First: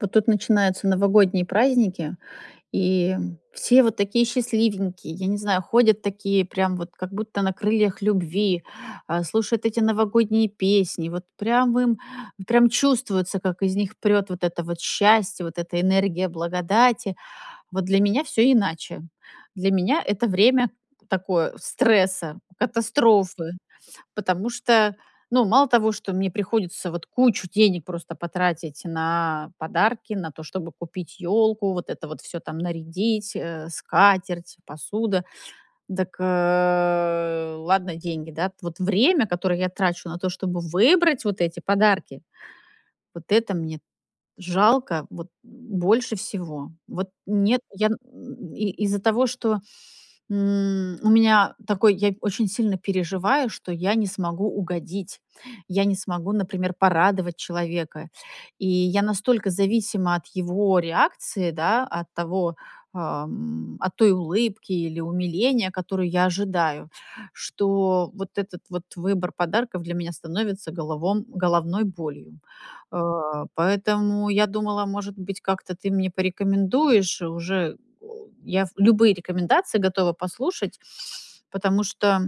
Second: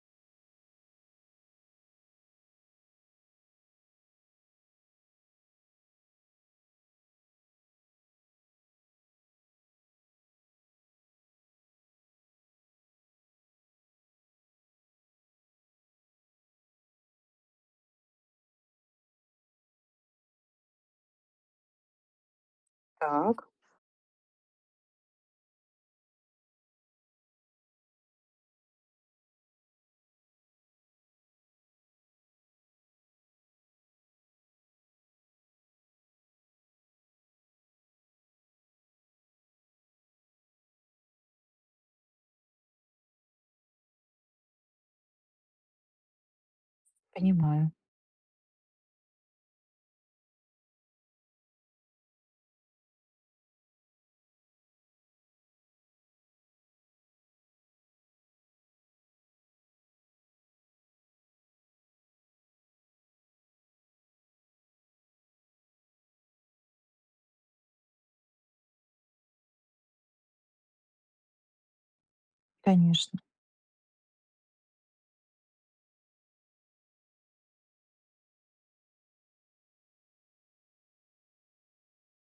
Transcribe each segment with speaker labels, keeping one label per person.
Speaker 1: Вот тут начинаются новогодние праздники. И все вот такие счастливенькие, я не знаю, ходят такие прям вот, как будто на крыльях любви! Э, слушают эти новогодние песни, вот прям им, прям чувствуется, как из них прёт вот это вот счастье! Вот эта энергия благодати. Вот для меня всё иначе. Для меня это время такое- стресса,
Speaker 2: Так.
Speaker 1: катастрофы! Потому что, ну, мало того, что мне приходится вот кучу денег просто потратить на подарки. На то, чтобы купить ёлку, вот это вот всё там нарядить, э, скатерть, посуда. Дак, э, ладно, деньги, да. Вот время, которое я трачу на то, чтобы выбрать вот эти подарки- вот это мне жалко вот больше всего. Вот, нет,
Speaker 2: Понимаю.
Speaker 1: я н и из-за того, что, м, у меня такой, я очень сильно переживаю, что я не смогу угодить. Я не смогу, например, порадовать человека. И я настолько зависима от его реакции, да, от того, э, м, от той улыбки или умиления, которую я ожидаю, что вот этот вот выбор подарков для меня становится головом головной болью.
Speaker 2: Конечно.
Speaker 1: Э, поэтому я думала, может быть, как-то ты мне порекомендуешь. Уже, э, я ф любые рекомендации готова послушать. Потому что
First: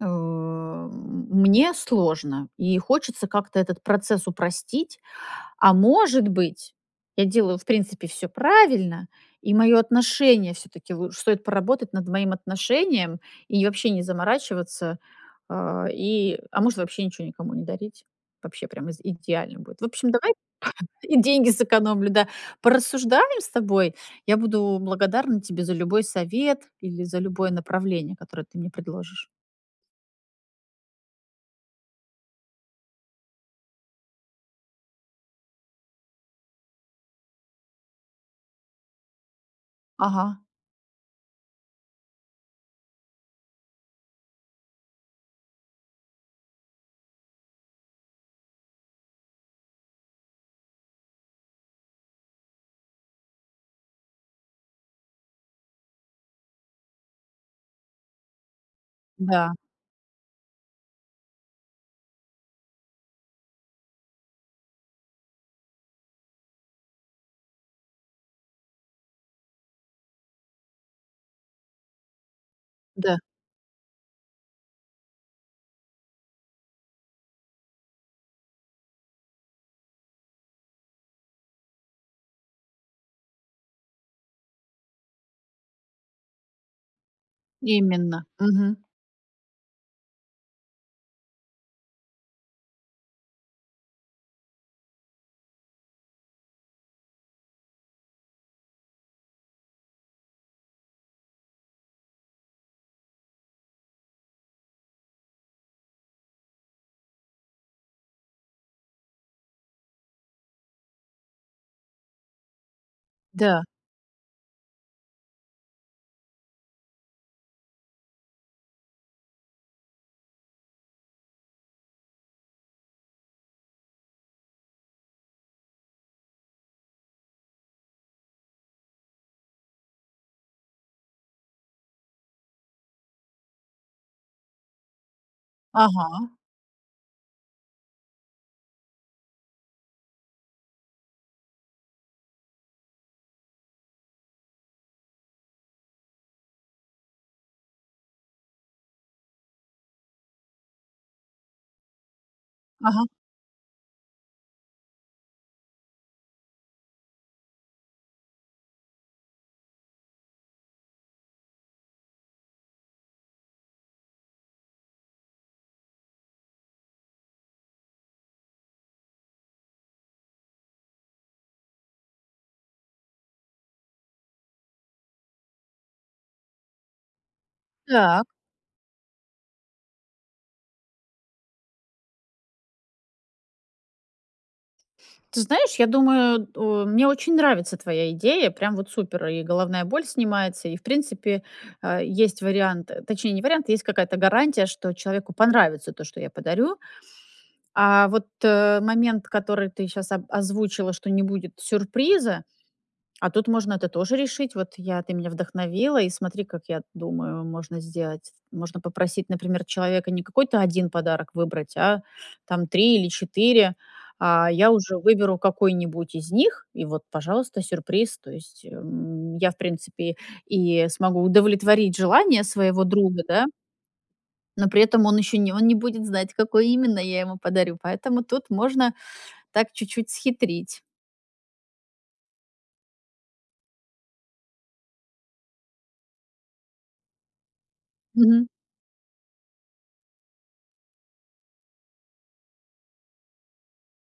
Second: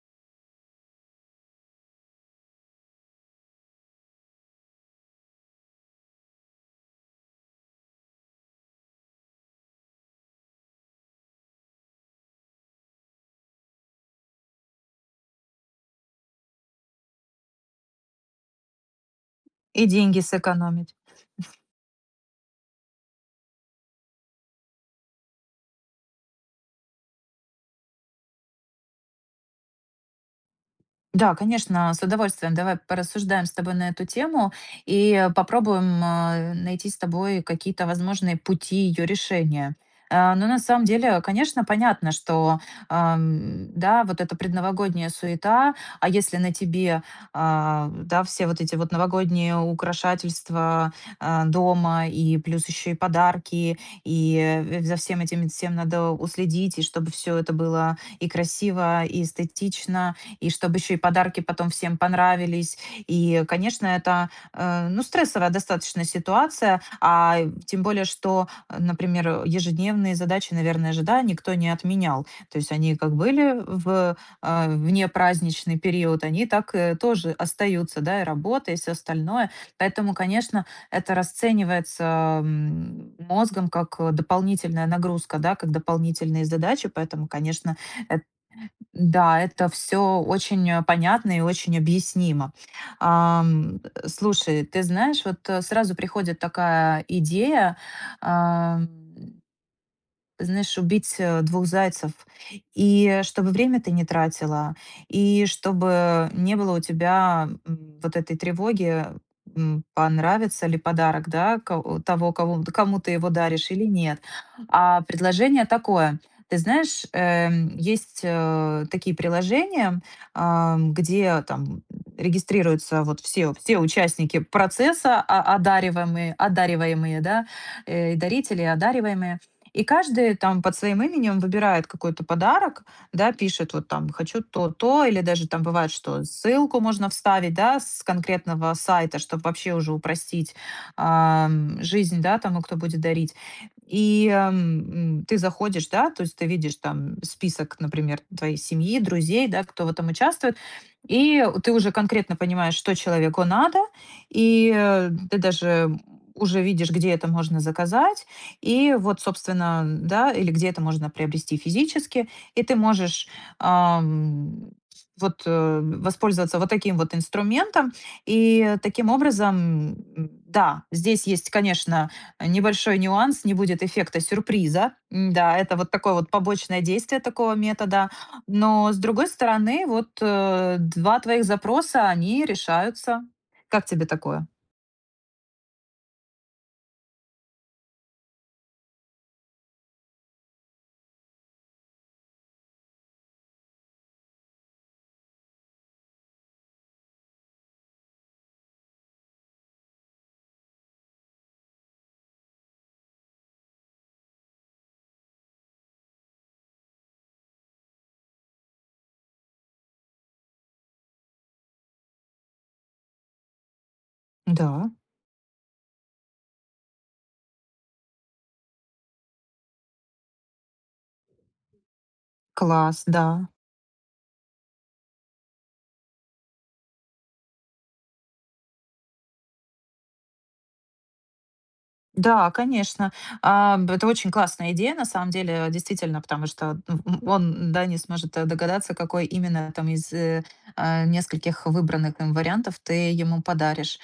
Speaker 1: У, мне сложно, и хочется как-то этот процесс упростить. А, может быть, я делаю, в принципе, всё правильно, и мое отношение всё-таки лучш стоит поработать над моим отношением и вообще не заморачиваться, а, и а, может, вообще ничего никому не дарить, вообще прямо из идеально будет. В
Speaker 2: И
Speaker 1: общем,
Speaker 2: деньги
Speaker 1: давай
Speaker 2: сэкономить.
Speaker 1: и деньги сэкономлю! Да, порассуждаем с тобой. Я буду благодарна тебе за любой совет или за любое направление, которое ты мне предложишь.
Speaker 2: Да, конечно, а, с удовольствием. Давай порассуждаем с тобой на эту тему и, э, попробуем, а, найти с тобой какие-то возможные пути ее решения. А,
Speaker 1: Ага.
Speaker 2: но, на самом деле, конечно, понятно, что, ам, да, вот эта предновогодняя суета, а если на тебе, а, да, все вот эти вот новогодние украшательства, а, дома и плюс ещё и подарки, и, э, в за всем этим всем надо уследить, и чтобы всё это было и красиво, и
Speaker 1: Да.
Speaker 2: эстетично, и чтоб ещё и подарки потом всем понравились. И, конечно, это, а, ну, стрессовая достаточно ситуация, а, тем более, что, а, например, э, ежедневные задачи, наверное же, да, никто не отменял. То есть они как
Speaker 1: Да.
Speaker 2: были в, а, вне праздничный период, они так и тоже остаются, да, и работа, и всё остальное. Поэтому, конечно, это расценивается, ам, мозгом как, а, дополнительная нагрузка, да, как дополнительные задачи. Поэтому, конечно, э,
Speaker 1: Именно, мгм.
Speaker 2: да, это всё очень понятно и очень объяснимо. Ам, э, слушай, ты знаешь, вот сразу приходит такая идея, ам. Знаешь, убить, а, двух зайцев, и, э, чтобы время ты не тратила, и чтобы не было у тебя, м, вот этой тревоги, м, понравится ли подарок, да, ко того кого кому ты его
Speaker 1: Да.
Speaker 2: даришь, или нет. А предложение такое. Ты знаешь, эм, есть, а, такие приложения, ам, где там, м, регистрируются вот все все участники процесса, о одаривамые одариваемые, да, э, и дарители одариваемые, и каждый там под своим именем выбирает какой-то подарок, да, пишет, вот там "хочу то, то" или даже там, бывает, что
Speaker 1: Ага.
Speaker 2: ссылку можно вставить, да, с конкретного сайта, чтоб вообще уже упростить, ам, жизнь, да, тому, кто будет дарить. И, эм, м, ты заходишь, да, то есть ты видишь там список, например, твоей семьи, друзей, да, кто в этом участвует, и у ты уже конкретно понимаешь, что
Speaker 1: Ага.
Speaker 2: человеку надо, и, э, м, ты даже, м, уже видишь, где это можно заказать, и вот, собственно, м, да, или где это можно приобрести физически. И ты можешь, ам, в вот, э, воспользоваться вот таким вот инструментом. И таким образом, м Да, здесь есть, конечно, э, небольшой нюанс- не будет эффекта сюрприза. М, да, это вот такое вот побочное действие такого метода.
Speaker 1: Так.
Speaker 2: Но, с другой стороны, вот, э, 2 твоих запроса- они решаются. Как тебе такое?
Speaker 1: Ты знаешь, я думаю, у мне очень нравится твоя идея, прям вот супер. И головная боль снимается, и, в принципе, а, есть вариант точнее, не вариант, есть какая-то гарантия, что человеку понравится то, что я подарю. А вот, э, момент, который ты щас, о озвучила, что не будет сюрприза, а тут можно это тоже решить. Вот я ты меня вдохновила, и смотри, как я думаю, можно сделать. Можно попросить, например, человека не какой-то 1 подарок выбрать, а там 3 или 4, а я
Speaker 2: Да.
Speaker 1: уже выберу какой-нибудь из них- и вот, пожалуйста, сюрприз. То есть, эм, я, в принципе, и смогу удовлетворить желания своего
Speaker 2: Класс,
Speaker 1: друга, да
Speaker 2: да.
Speaker 1: но при этом он еще не он не будет знать, какой именно я ему подарю. Поэтому тут можно так, чуть-чуть схитрить.
Speaker 2: Да, конечно, а, б это очень классная идея, на самом деле, действительно, потому что, д б м, он да не сможет
Speaker 1: Мгм.
Speaker 2: догадаться, какой именно там из, а, нескольких выбранных им вариантов ты ему подаришь.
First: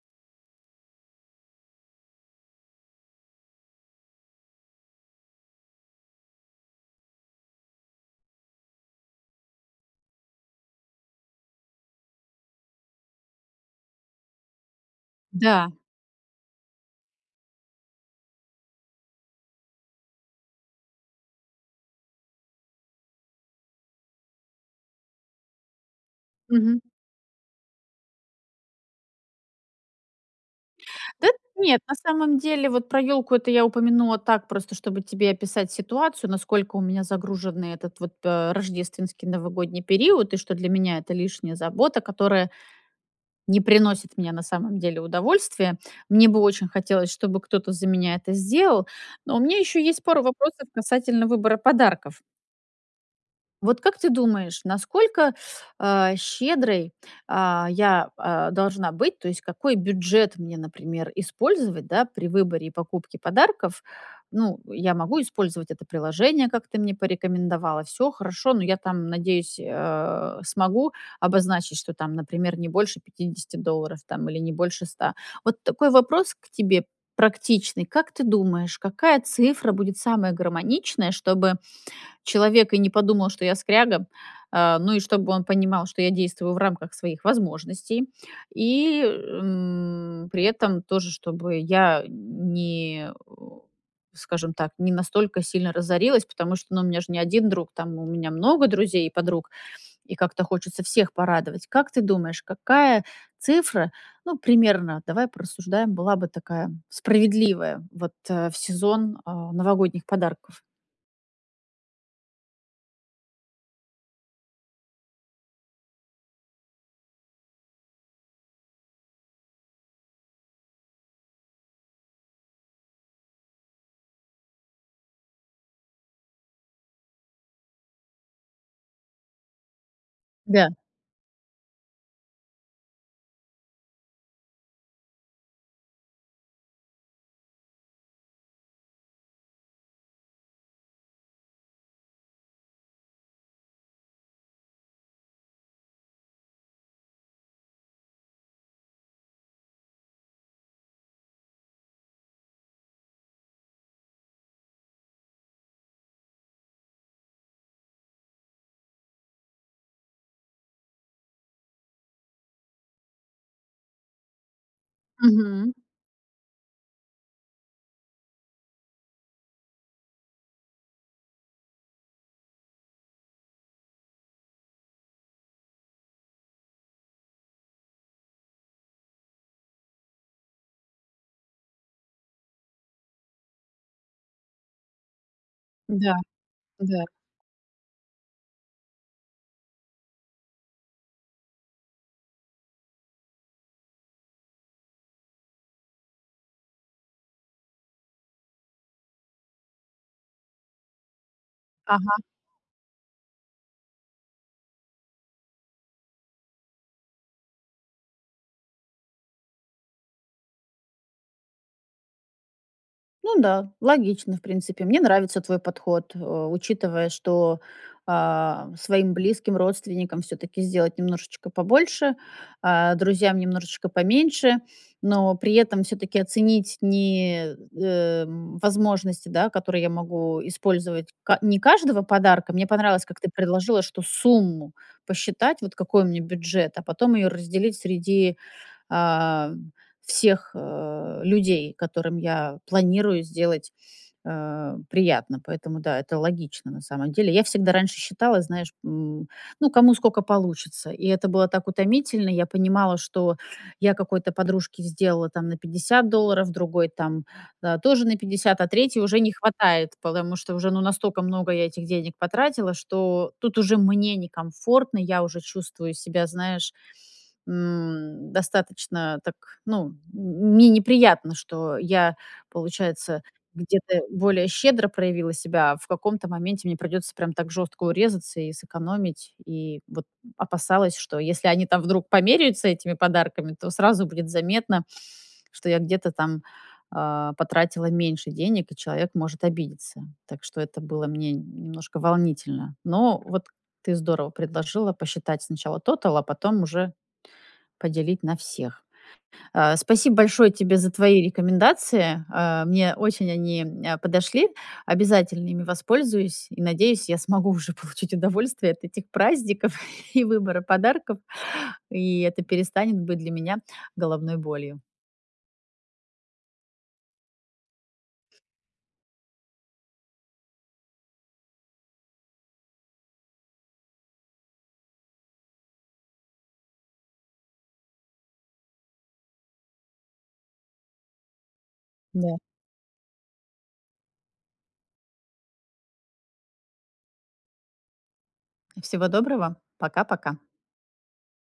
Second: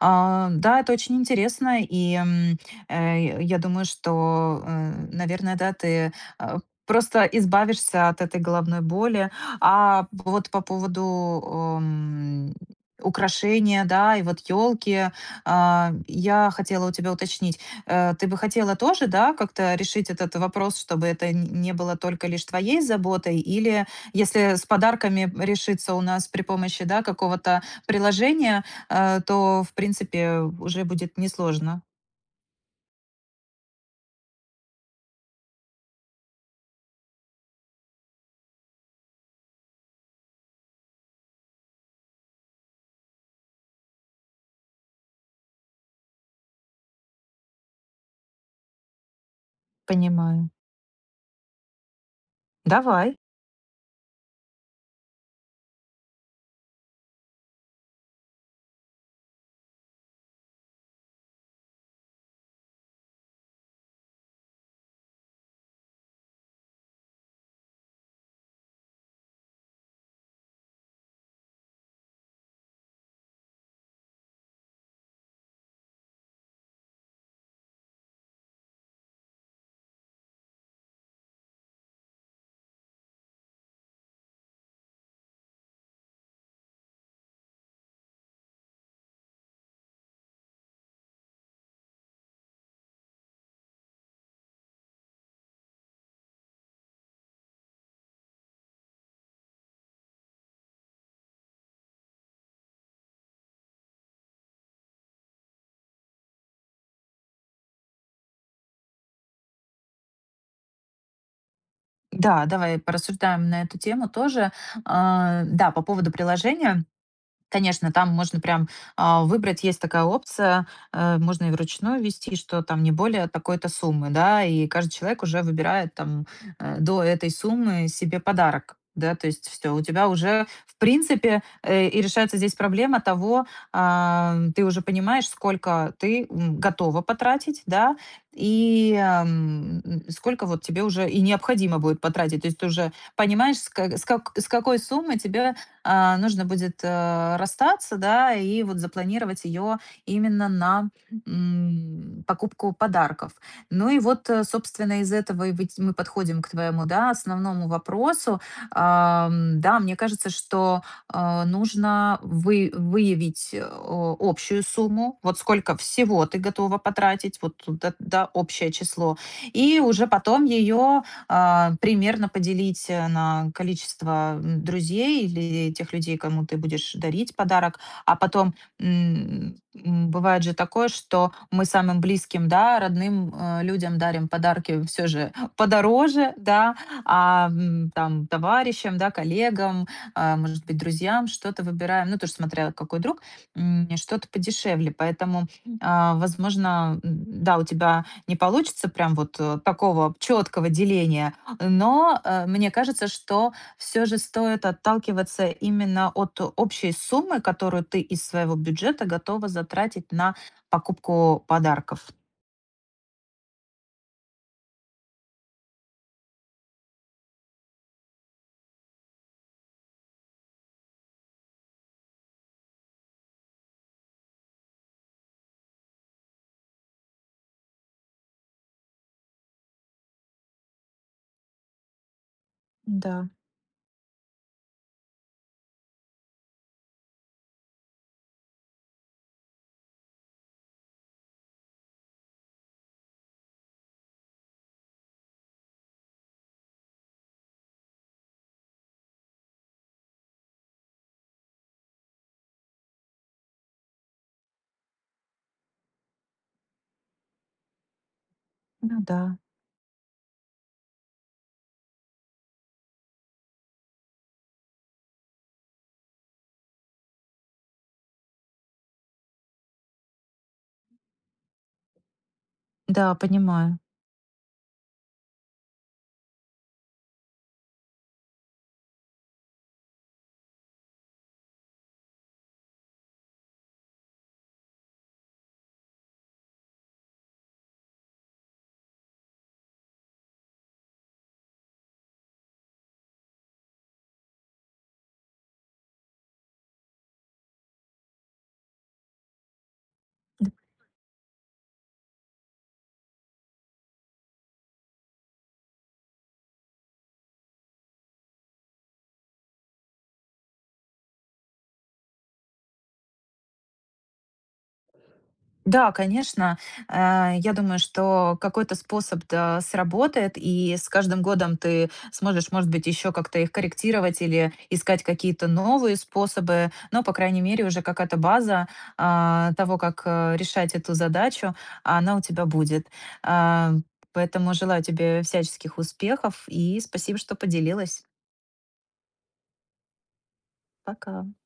Speaker 2: А, да, это очень интересно, и, м, э, я думаю, что, э, наверное, да, ты, э, просто избавишься от этой головной боли. А, вот по поводу у м, украшения, да, и вот ёлки,
Speaker 1: Да.
Speaker 2: а, я хотела у тебя уточнить, э, ты бы хотела тоже, да, как-то решить этот вопрос, чтобы это н не было только лишь твоей заботой, или если с подарками решиться у нас при
Speaker 1: Мгм.
Speaker 2: помощи, да, какого-то приложения, э, то в принципе, уже будет
Speaker 1: Да нет,
Speaker 2: несложно.
Speaker 1: на самом деле, вот про ёлку- это я упомянула так, просто чтобы тебе описать ситуацию, насколько у меня загруженный этот вот пэ рождественский новогодний период, и что для меня это- лишняя забота, которая не приносит мне, на самом деле, удовольствия. Мне бы очень хотелось, чтобы кто-то за меня это сделал. Но у меня ещё есть пару
Speaker 2: Понимаю.
Speaker 1: вопросов касательно выбора подарков.
Speaker 2: Давай.
Speaker 1: Вот как ты думаешь, насколько, а, щедрой, а, я, а, должна быть? То есть какой бюджет мне, например, использовать, да, при выборе и покупке подарков? Ну, я могу использовать это приложение, как ты мне порекомендовала. Всё, хорошо, но я там, надеюсь, э, смогу обозначить, что там, например, не больше 50 долларов там, или не больше 100. Вот такой вопрос к тебе практичный, как ты думаешь, какая цифра будет самая гармоничная, чтобы человек и не подумал, что я скряга, а, ну и чтобы он понимал, что я действую в рамках своих возможностей, и, м, при этом тоже чтобы я не, э, скажем так, не настолько сильно разорилась, потому что ну, у меня же не 1 друг, там у меня много друзей и подруг, и как-то хочется всех порадовать. Как ты думаешь, какая цифра, ну, примерно, давай порассуждаем, была бы такая справедливая вот в сезон, а, новогодних подарков.
Speaker 2: Да, давай, э, порассуждаем на эту тему тоже. А, да, по поводу приложения, конечно, там можно прям, а, выбрать, есть такая опция, э, можно и вручную ввести, что там не более такой-то суммы, да. И каждый человек уже выбирает там, э, до этой суммы себе подарок, да. То есть всё, у тебя уже
Speaker 1: Да.
Speaker 2: в принципе, э, и решается здесь проблема того, ам, ты уже понимаешь, сколько ты, м, готова потратить, да, и, ам, м, сколько вот тебе уже и необходимо будет потратить. То есть, ты уже понимаешь с кэ с как с какой суммой тебе, а, нужно будет, э, расстаться, да. И вот запланировать её именно на, м, покупку подарков. Ну и вот, э, собственно, из этого и выть мы подходим к твоему, да, основному вопросу, ам, да, мне кажется, что, а, нужно вы выявить, э, о общую сумму. Вот
Speaker 1: Мгм.
Speaker 2: сколько всего ты готова потратить, вот это, да, общее число. И уже потом её, а, примерно поделить, э, на количество, м, друзей, или тех людей, кому ты будешь дарить подарок. А потом, м, м, бывает же такое, что мы самым близким, да родным, э, людям дарим подарки всё же
Speaker 1: Да,
Speaker 2: подороже, да,
Speaker 1: да.
Speaker 2: ам, м, там товарищам, да коллегам, э, может быть, друзьям что-то выбираем, ну тоже смотря какой друг, м, что-то подешевле. Поэтому, а, возможно, м, да, у тебя не получится прям вот, э, такого чёткого деления,
Speaker 1: Ага.
Speaker 2: но, э, мне кажется, что всё же стоит отталкиваться именно от общей суммы, которую ты из своего бюджета готова затратить на покупку подарков.
Speaker 1: Ну да, логично, в принципе. Мне нравится твой подход. Э, учитывая, что, а, своим близким, родственникам всё-таки сделать немножечко побольше, а друзьям немножечко поменьше. Но при этом всё-таки оценить ни, эм, возможности, да которые я могу использовать, ка не каждого подарка. Мне понравилось, как
Speaker 2: Да.
Speaker 1: ты предложила, что сумму посчитать вот какой у меня бюджет, а потом её разделить среди, а, всех, а, людей, которым я планирую сделать, а, приятно. Поэтому, да это логично, на самом деле. Я всегда раньше считала, знаешь, м, ну кому сколько получится. И это было так утомительно. Я понимала, что я какой-то подружке сделала там на 50 долларов, другой там, э, тоже на 50, а 3
Speaker 2: Ну
Speaker 1: уже не
Speaker 2: да.
Speaker 1: хватает, потому что, уже ну настолько много я этих денег потратила, что тут уже мне некомфортно. Я уже чувствую себя, знаешь, м, достаточно так ну, м мне не приятно, что я
Speaker 2: Да,
Speaker 1: получается,
Speaker 2: понимаю.
Speaker 1: где-то более щедро проявила себя, а в каком-то моменте мне придётся прямо так жёстко урезаться, и сэкономить, и вот опасалась, что если они там вдруг померяются этими подарками, то сразу будет заметно, что я где-то там, а, потратила меньше денег, и человек может обидеться. Так что это было мне нь немножко волнительно. Но вот ты здорово предложила посчитать сначала тотал, а потом уже поделить на всех. А, спасибо
Speaker 2: Д
Speaker 1: большое тебе за твои рекомендации. Э, мне очень они, э, подошли. Обязательно ими воспользуюсь. И надеюсь, я смогу уже получить удовольствие от этих праздников, и выбора подарков. И это перестанет быть для меня головной болью.
Speaker 2: Да конечно, э, я думаю, что какой-то способ т э, сработает. И с каждым годом ты сможешь, может быть, ещё как-то их корректировать, или искать какие-то новые способы. Но по крайней мере, уже какая-то база, а, того как, э, решать эту задачу, она у
Speaker 1: Да.
Speaker 2: тебя будет. Ам, поэтому желаю тебе всяческих успехов, и спасибо, что поделилась.
Speaker 1: Всего доброго. Пока-пока.
Speaker 2: Пока.